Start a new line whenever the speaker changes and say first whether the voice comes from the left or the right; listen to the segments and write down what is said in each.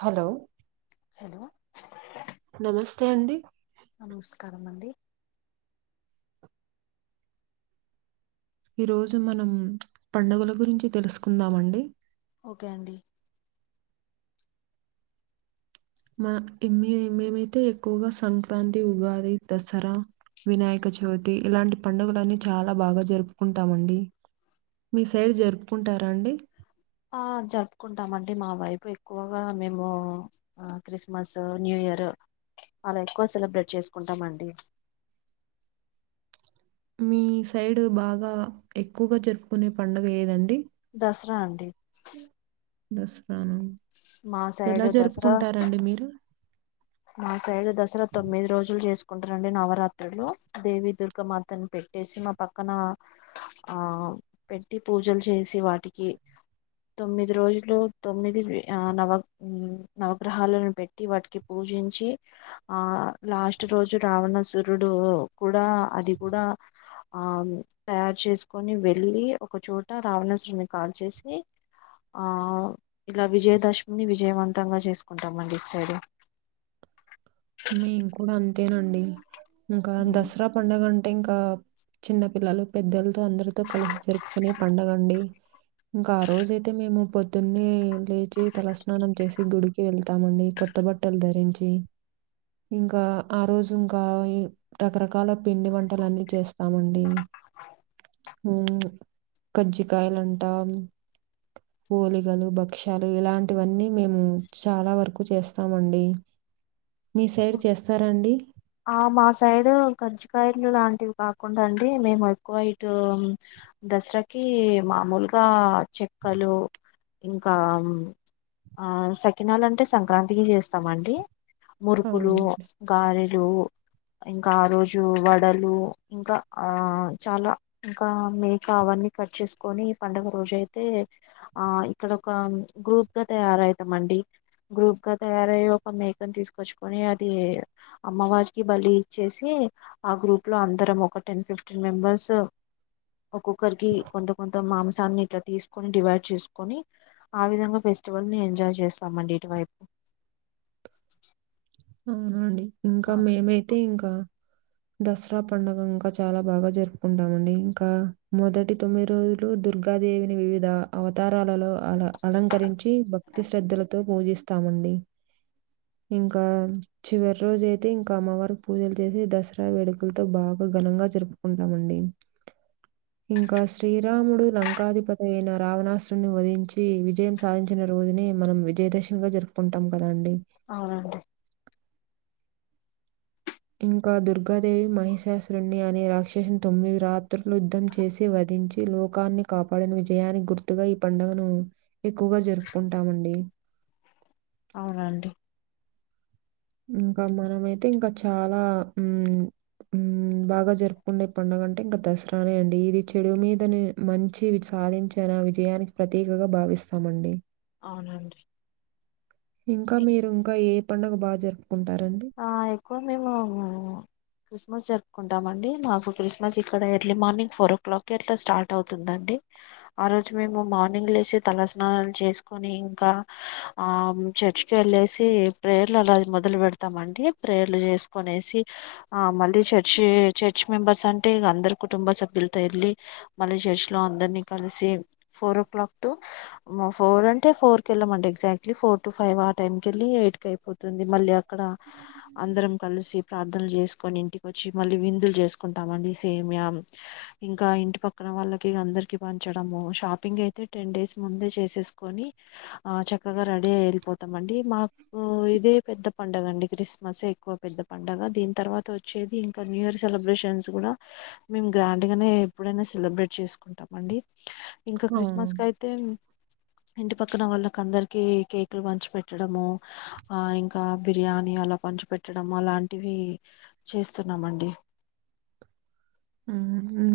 right: Hello
left: hello
right: నమస్తే అండి
left: నమస్కారం అండి
right: ఈ రోజు మనం పండుగల గురించి తెలుసుకుందామండి.
left: ఓకే అండి
right: మన ఇ మే మేమైతే ఎక్కువగా సంక్రాంతి, ఉగాది, దసరా వినాయక చవితి ఇలాంటి పండగలన్నీ చాలా బాగా జరుపుకుంటామండి. మీ సైడ్ జరుపుకుంటారా అండి.
left: ఆ జరుపుకుంటామండి మా వైపు ఎక్కువగా మేమూ ఆ క్రిస్మస్ న్యూ ఇ ఇయరు అలా ఎక్కువ సెలబ్రేట్ చేసుకుంటాం అండి.
right: మీ సైడు బాగా ఎక్కువగా జరుపుకునే పండుగ ఏదండి.
left: దసరా అండి
right: దసరానా
left: మా
right: ఎలా
left: సైడ్ దసరా
right: జరుపుకుంటారండి మీరు.
left: మా సైడు దసరా తొమ్మిది రోజులు చేసుకుంటారండి నవరాత్రులూ దేవి దుర్గామాతను పెట్ ట్టేసీ మా పక్కనా ఆ పెట్టి పూజల్ చేసి వాటికి తొమ్మిది రోజులు తొమ్మిది ఆ నవ నవగ్రహాలను పెట్టి వాటికి పూజించి ఆ లాస్ట్ రోజు రావణుసురుడూ కూడా అది కూడా ఆ తయారు చేసుకొని వెళ్ళీ ఒక చోట రావణాసురుడిని కాల్చేసీ ఆ ఇలా విజయదశమి విజయవంతంగా చేసుకుంటాం అండి ఇటు సైడు.
right: మేం కూడా అంతేనండి ఇంకా దసరా పండగ అంట్ నే ఇంకా చిన్న పిల్లలు పెద్దల్తో అందరితో కలిసి జరుపుకునే పండగండి. ఇంకా ఆ రోజ అయితే మేము పొద్దున్నే లేచి తలస్నానం చేసి గుడికి వెళ్తామండి కొత్ కొత్త బట్టల్ ధరించీ ఇంకా ఆ రోజు ఇంకా ఈ రకరకాల పిండి వంటలన్నీ చేస్తామండీ. ఉ కజ్జికాయల అంటా పోలిగలు భక్ష్యాలు ఇలాంటివన్నీ మేము చాలా వరకు చేస్తామండి మీ సైడ్ చేస్తారాండి
left: ఆ మా సైడ్ కజ్జికాయలు లాంటివి కాకుండా అండి మేము ఎక్కువ ఇటు దసరాకి మామూలుగా చెక్కలు ఇంకా ఆ సకినాలు అంటే సంక్రాంతికి చేస్తామండి మురుకులు
right: అవును.
left: గారే లు ఇంకా ఆ రోజు వడలు ఇంకా ఆ చాలా ఇంకా మేకా అవన్నీ కట్ చేస్కొ కట్ చేసుకొని పండుగ రోజు అయితే ఆ ఇక్కడ ఒక గ్రూప్ గా తయారవుతాం అం అండి గ్రూప్ గా తయారయి ఒక మేకని తీసుకొచ్చుకని అది అమ్మవారికి బలి ఇచ్చేసి ఆ గ్రూప్ లో అందరం ఒక టెన్ ఫిఫ్టీన్ మెంబెర్స్ ఒక్కొక్కరికి కొంత కొంత మాంసం దాన్ని ఇట్లా తీసుకొని డివైడ్ చేసుకొని ఆ విధంగా ఫెస్టివల్ ని ఎంజాయ్ చేస్తామండి ఇటువైపు
right: అవునండి ఇంకా మేమైతే ఇంకా దసరా పండుగ ఇంకా చాలా బాగా జరుపుకుంటామండి ఇంకా మొదటి తొమ్మిది రోజులు దుర్గా దుర్గాదేవిని వివిధ అవతారాలలో అల అలంకరించి భక్తి శ్రద్ధలతో పూజిస్తామండి ఇంకా ఇంకా చివరి రోజు అయితే ఇంకా అమ్మవారికి పూజలు చేసి దసరా వేడుకలతో బాగా ఘనంగా జరుపు కుంటామండి ఇంకా శ్రీరాముడు లంకాధిపతి అయిన రావణాసుుని వధించి విజయం సాధించిన ఆ రోజుని మనం విజయదశమి గా జరుపుకుంటాం కదా అండి
left: అవునండి
right: ఇంకా దుర్గాదేవి మహిషాసురున్ని అనే రాక్షసుని తొమ్మిది రాత్ యుద్ధం చేసి వధించి లో కాన్ని కాపాడిని విజయానికి గుర్తుగా ఈ పండుగను ఎక్కువగా జరుపుకుంటామండి
left: అవునండి
right: ఇంకా మనమైయితే ఇంకా చాలా మ్మ్ మ్మ్ బాగా జరుపుకుండే పండుగ అంటే ఇంకా దసరానే అండి ఇది చెడు మీదని మంచి వి సాధించ నా విజయానికి ప్రతీకగా భావిస్తామండి
left: అవునండి
right: ఇంకా మీరు ఇంకా ఏ పండగ బాగా జరు
left: ఆ ఎక్కువ మేము క్రిస్మస్ జరుపుకుంటాం అండి మాకు క్రిస్మస్ ఇక్కడ early morning four o'clock ఎట్లా స్టార్ట్ అవుతుందండి ఆ రోజు మేము మార్నింగ్ లేసి తలస్నానాలు చేసుకుని ఇంకా ఆ చర్చ్ కెళ్ళేసి ప్రేయర్లు అలాది మొదలు పెడత మండి ప్రేయర్లు చేసుకునేసి ఆ మళ్ళీ చర్చి చర్చ్ మెంబర్స్ అంటే అంటే అందరు కుటుంబ సభ్యులతో వెళ్ళి మళ్ళీ చర్చి లో అందరినీ కలిసి four o'clock to four అంటే ఫోర్ కెళ్లమండి ఎగ్జాక్ట్లీ ఫోర్ టు ఫైవ్ ఆ టైం కెళ్ళి ఎయిట్ క అయిపోతుంది మళ్ళీ అక్కడ అందరం కలిసి ప్రార్ చేసుకొని ఇంటిక వచ్చి మళ్ళీ విందులు చేసుకుంటామండి సేమియా ఇంకా ఇంటి పక్కన వాళ్ కి అందరికి పంచడం షాపింగ్ అయితే టెన్ డేస్ ముందే చేసేస్కోని ఆ చక్కగా డే వెళ్ళిపోతామండి మాకు ఇదే పెద్ద పండుగ అండి క్రిస్మసే ఎక్కువ పెద్ద పండుగ దీని తర్వాత వచ్చేది ఇంకా న్యూ ఇయర్ సెలబ్రేషన్స్ కూడా మేము గ్రాండ్ గానే ఎప్పుడైనా సెలబ్రేట్ చేసుకుంటాం అండి ఇంకా
right: ఆ!
left: క్రిస్మస్కీ అయితే ఇంటి పక్కన వాళ్ళకి అందరికి కేక్లు పంచి పెట్టడము ఆ ఇం ఇంకా బిర్యానీ అలా పంచు పెట్టడం అలాంటివి చేస్తున్నామండి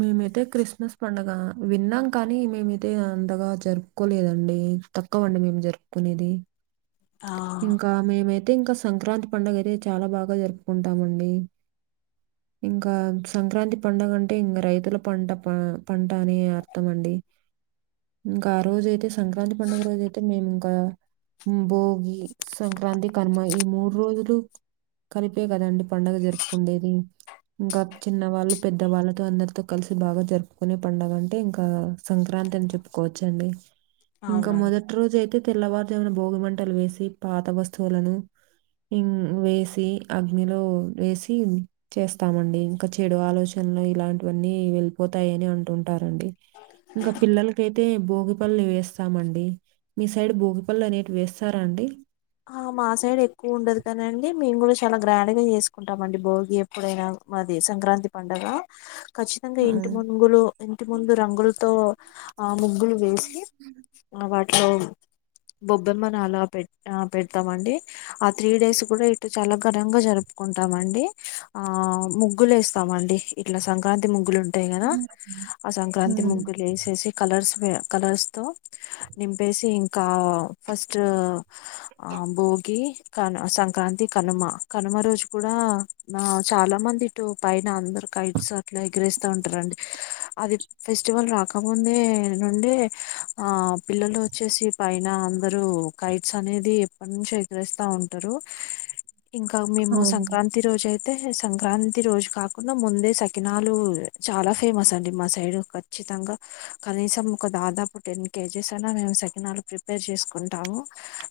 right: మేమైతే క్రిస్మస్ పండగ విన్నాం కానీ మేమైతే అందగా జరుపుకో తలేదండి తక్కువండి మేము జరుపుకునేది
left: ఆ
right: ఇంకా మేమైతే కా సంక్రాంతి పండుగ అయితే చాలా బాగా జరుపుకుంటామండి ఇంకా సంక్రాంతి పండగ అంటే ఇంకా రైతుల పంట పంట అని అర్థం అండి ఇంకా ఆ రోజ అయితే సంక్రాంతి పండుగ రోజు అయితే మేము ఇంకా భో గి సంక్రాంతి కనుమ ఈ మూడు రోజులు కలిపే కదండి పండుగ జరుపుకుండేది ఇంకా చిన్న వాళ్ళు పెద్దవాళ్ళతో అందరితో కలిసి బాగా జరుపుకునే పండుగ అంటే ఇంకా సంక్రాంతి త చెప్పుకోవచ్చండి ఇంకా
left: అవునండి
right: మొదటి రోజు అయితే తెల్లవారు జామున భోగి మంటలు వేసి పాత వస్తువులు అనేవి ఇం వేసి అగ్నిలో వేసి చేస్తామండి ఇంకా చెడు ఆలోచన ఇలాంటివన్నీ వెళ్ళిపోతాయ అని అంటుంటారండి ఇంకా పిల్లలకయితే భోగి పళ్ళు వేస్తామండి మీ సైడ్ భోగిపళ్ళ అనేవి వేస్తారా అండి
left: ఆ మా సైడ్ ఎక్కువ ఉండదు కానండి మేము కూడా చాలా గ్రాండ్ గా చేసుకుంటాంమండి భోగి ఎప్పుడైనా మాది సంక్రాంతి పండగ ఖచ్చితంగా
right: ఆ!
left: ఇంటి ముగులు ఇంటి ముందు రంగులతో ఆ ముగ్గులు వేసి వాటిలో బొబ్బెమ్మని అలా పెట్ ఆ పెడతామండి ఆ త్రీ డేస్ కూడా ఇటు చాలా ఘనంగా జరుపుకుంటామండి ఆ ఆ ముగ్గులు వేస్తామ అండి ఇట్లా సంక్రాంతి ముగ్గులు ఉంటా ట్టా కదా
right: హ్మ్.
left: ఆ సంక్రాంతి
right: హ్మ్.
left: ముగ్గులు వేసేసి కలర్స్ కలర్స్ తో నింపేసి ఇంకా ఫస్ట్ ఆ భోగి కను సంక్రాంతి కనుమ కనుమ రోజు కూడా నా చాలా మంది ఇటు పైన అందరు కైట్స్ అట్లా ఎగిరేస్తా ఉంటారండి అది ఫెస్టివల్ రాకముందే నుండే ఆ పిల్లలు వచ్చేసి పైన అందరూ అనేది ఎప్పటి నుంచి ఎగరేస్తా ఉంటారు ఇంకా మేము
right: అవును.
left: సంక్రాంతి రోజు అయితే అయితే సంక్రాంతి రోజు కాకుండా ముందే సకినాలు చాలా ఫేమస్ అండి మా సైడ్ వచ్చి ఖచ్చితంగా కనీసం ఒక దాదాపు టెన్ కేజెస్ అయినా మేము సకినాలు ప్రిపేర్ చేసుకుంటాము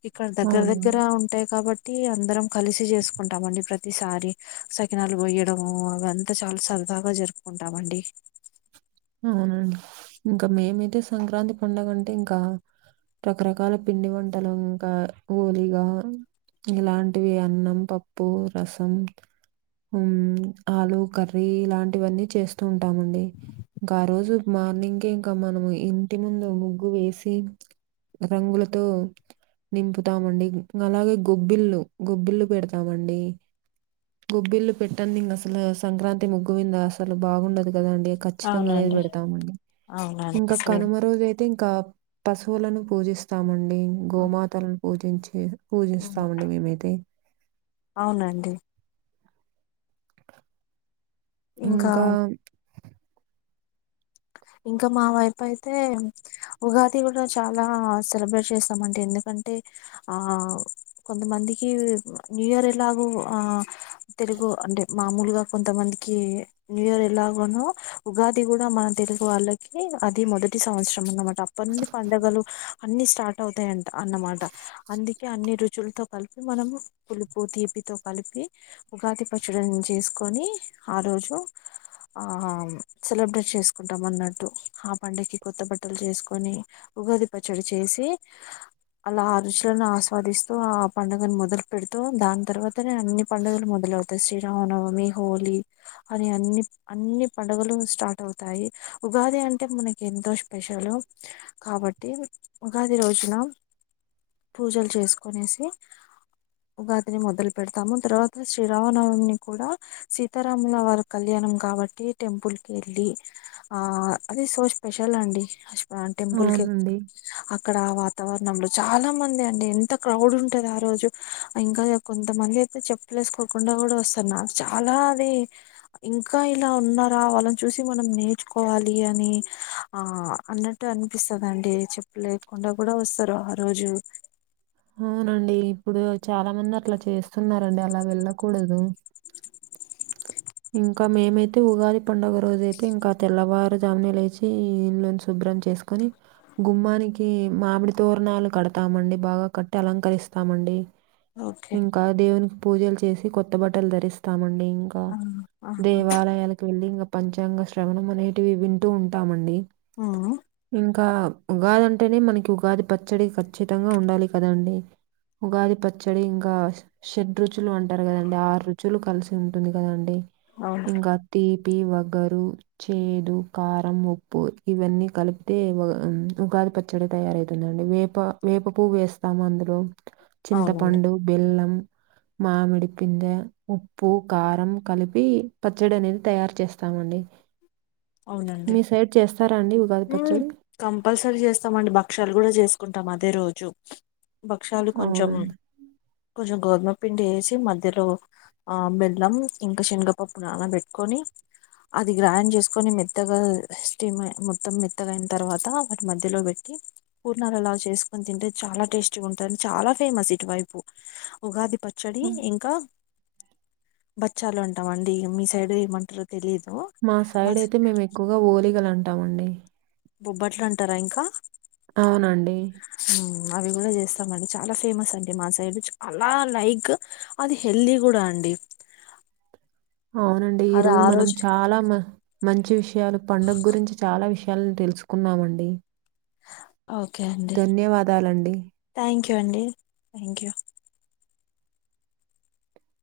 left: ఇక్కడ దగ్గర
right: అవును
left: దగ్గర ఉంటాయి కాబట్టి ప్రతి అందరం కలిసి చేసుకుంటామండి ప్రతిసారి సకినాలు పోయడము అవి అంతా చాలా చదు బాగా జరుపుకుంటామండి
right: అవునండి ఇంకా మేమైతే సంక్రాంతి పండుగ అంటే ఇంకా రకరకాల పిండి వంటలు ఇంకా ఓలిగా ఇలాంటివి అన్నం పప్పు రసం ఉ ఆలు కర్రీ ఇలాంటివన్నీ చేస్తూ ఉంటామండి ఇంకా ఆ రోజు మార్నింగ్ కే ఇంకా మనం ఇంటి ముందు ముగ్గు వేసి రంగులతో నింపుతామండి అలాగే గొబ్బిల్లు గొబ్బిల్లు పెడతామండి గొబ్బిల్లు పెట్టంది ఇంక అసలు సంక్రాంతి ముగ్గు వింద అసలు బాగుండదు కదండి చ్చిత అనేది
left: అవునండి
right: పెడతామండి
left: అవునండి
right: ఇంకా
left: సేమ్
right: కనుమ రోజు అయితే ఇంకా పస్తువులను పూజిస్తామండి గోమాతలను పూజించి పూజిస్తామండి మేమైతే
left: అవునండి
right: ఇంకా
left: ఇంకా మా వైపు అయితే ఉగాది కూడా చాలా సెలబ్రేట్ చేస్తామంటే ఎందుకంటే ఆ కొంతమందికి న్యూ ఇయర్ ఎలాగో ఆ తెలుగు అంటే మామూలుగా కొంతమందికి న్యూ ఇయర్ ఎలాగనో ఉగాది కూడా మన తెలుగు వాళ్ళకి అది మొదటి సంవత్సరం అన్నమాట అప్పటి నుండి పండుగలు అన్ని స్టార్ట్ అవుతాయిం అన్నమాట అందికి కే అన్ని రుచులతో కలిపి మనము పులుపు తీపితో కలిపి ఉగాది పచ్చడి చేసుకో కోని ఆ రోజు ఆ సెలబ్రేట్ చెస్ కుంటాం అన్నట్టు ఆ పండకి కొత్త బట్టలు చేసుకొని ఉగాది పచ్చడి చేసి అలా ఆ రుచులను ఆస్వాదిస్తూ ఆ పండుగను మొదలు పెడుతూ దాని తర్వాత తనే అన్ని పడుగలు మొదలు అవుతాయి శ్రీ రామనవమి హోలీ అని అన్ని అన్ని పండుగలు స్టార్ట్ అవు తాయి ఉగాది అంటే మనకి ఎంతో స్పెషల్ కాబట్టి ఉగాది రోజున నా పూజలు చేసుకోనేసి ఉగాదిని మొదలు పెడతాము తర్వాత శ్రీరామనవమిని కూడా సీతారాముల వారి కళ్యాణ్ ణం కాబట్టి టెంపుల్ కి వెళ్ళి ఆ అది సో స్పెషల్ అండి స్వ టెంపుల్ కెల్
right: అవునండి.
left: అక్కడ వాత్ వాతావరణంలో చాలా మంది అండి ఎంత క్రౌడ్ ఉంటది ఆ రోజు ఇంకా కొంతమంది అయితే చెప్పలేమ్ వేసుకోకుండా కూడా వస్తున్నా నాకు చాలా అది ఇంకా ఇలా ఉన్నార వాళ్ళని చూసి మనం నేర్చుకోవాలి అని ఆ అన్నట్టు అనిపిస్తుందిండి చెప్పలేకుండా కూడా కూడా వస్తారు ఆ రోజు
right: అవునండి ఇప్పుడు చాలా మంది అట్లా చేస్తున్నండి అలా వెళ్ళకూడదు ఇంకా మేమైతే ఉగాది పండుగ రోజు అయితే ఇంకా తెల్లవారుజాముినే లేచి ఇల్లును శుబా బ్రం చేసుకోని గుమ్మానికి మామిడి తోరణాలు కడతామండి బాగా కట్టి అలంకరిస్తాం మండి
left: ఓకే
right: ఇంకా దేవునికి పూజలు చేసి కొత్త బట్టలు ధరిస్తామండి ఇంకా
left: ఆ ఆహా
right: దేవాలయాలకు వెళ్ళి ఇంకా పంచాంగ శ్రవణం అనేటివి వింటూ ఉంటామండి
left: ఆ
right: ఇంకా ఉగాది అంటేనే మనకి ఉగాది పచ్చడి ఖచ్చితంగా ఉండాలి కదండి ఉగాది పచ్చడి ఇంకా షెడ్రు రుచు రుచులు అంటారు కదండి ఆరు రుచులు కలిసి ఉంటుంది కదండి
left: అవును
right: ఇంకా తీ పి వగరు చేదు కారం ఉప్పు ఇవన్నీ కలిపితే వాగా ఉగా పచ్చడి తయారవుతుందండి వేప వేప పువ్వు వేస్తాము అందులో
left: అవునండి
right: చింతపండు బెల్లం మామిడి పింధ్యా ఉప్పు కారంం కలిపి పి పచ్చడి అనేది తయారు చేస్తామండి మీ సైడ్ చేస్తారాడి
left: ఉ కంపల్సరీ చేస్తామండి భక్షలు కూడా చేసుకుంటాం అదే రోజు భక్షాలు కొంచెం
right: అవునండి.
left: కొంచెం గోధుమ పిండి వేసి మధ్యలో ఆ బెల్లం ఇంకా శనగపప్పు నానా పెట్టుకొని అది గ్రైండ్ చేసుకోని మెత్తగా స్టీమ్ అయ్య మోత్తు మొత్తం మెత్తగాయిన తర్వాత వాటి మధ్యలో పెట్టి పూర్నాలు అలా చేసుకుొని తింటే చాలా టేస్టీగా ఉంటన్ చాలా ఫేమస్ ఇటువైపు ఉగాది ప చ్చడి
right: హ్మ్.
left: ఇంకా బచ్చాలు అంటాం అండి మీ సైడ్ ఏమంటారో తెలిదు
right: మా సైడ్ అయితే మేము ఎక్కువగా ఓలిగలు అంటామండి
left: బొబ్బట్లు అంటారా ఇంకా
right: అవునండి
left: అవి కూడా చేస్తామండి చాలా ఫేమస్ అండి మా సైడ్ అలా లైక్ అది హెల్దీ కూడా అండి
right: అవునండి ఈ
left: అది
right: రోజు
left: ఆ
right: మనం చాలా మ మంచి విషయం ఇయలా పండుగ గురించి చాలా విషయాలను తెలుసుకున్నామండి
left: ఓకే అండి
right: ధన్యవాదాలండి.
left: థ్యాంక్ యూ అండి థ్యాంక్ యూ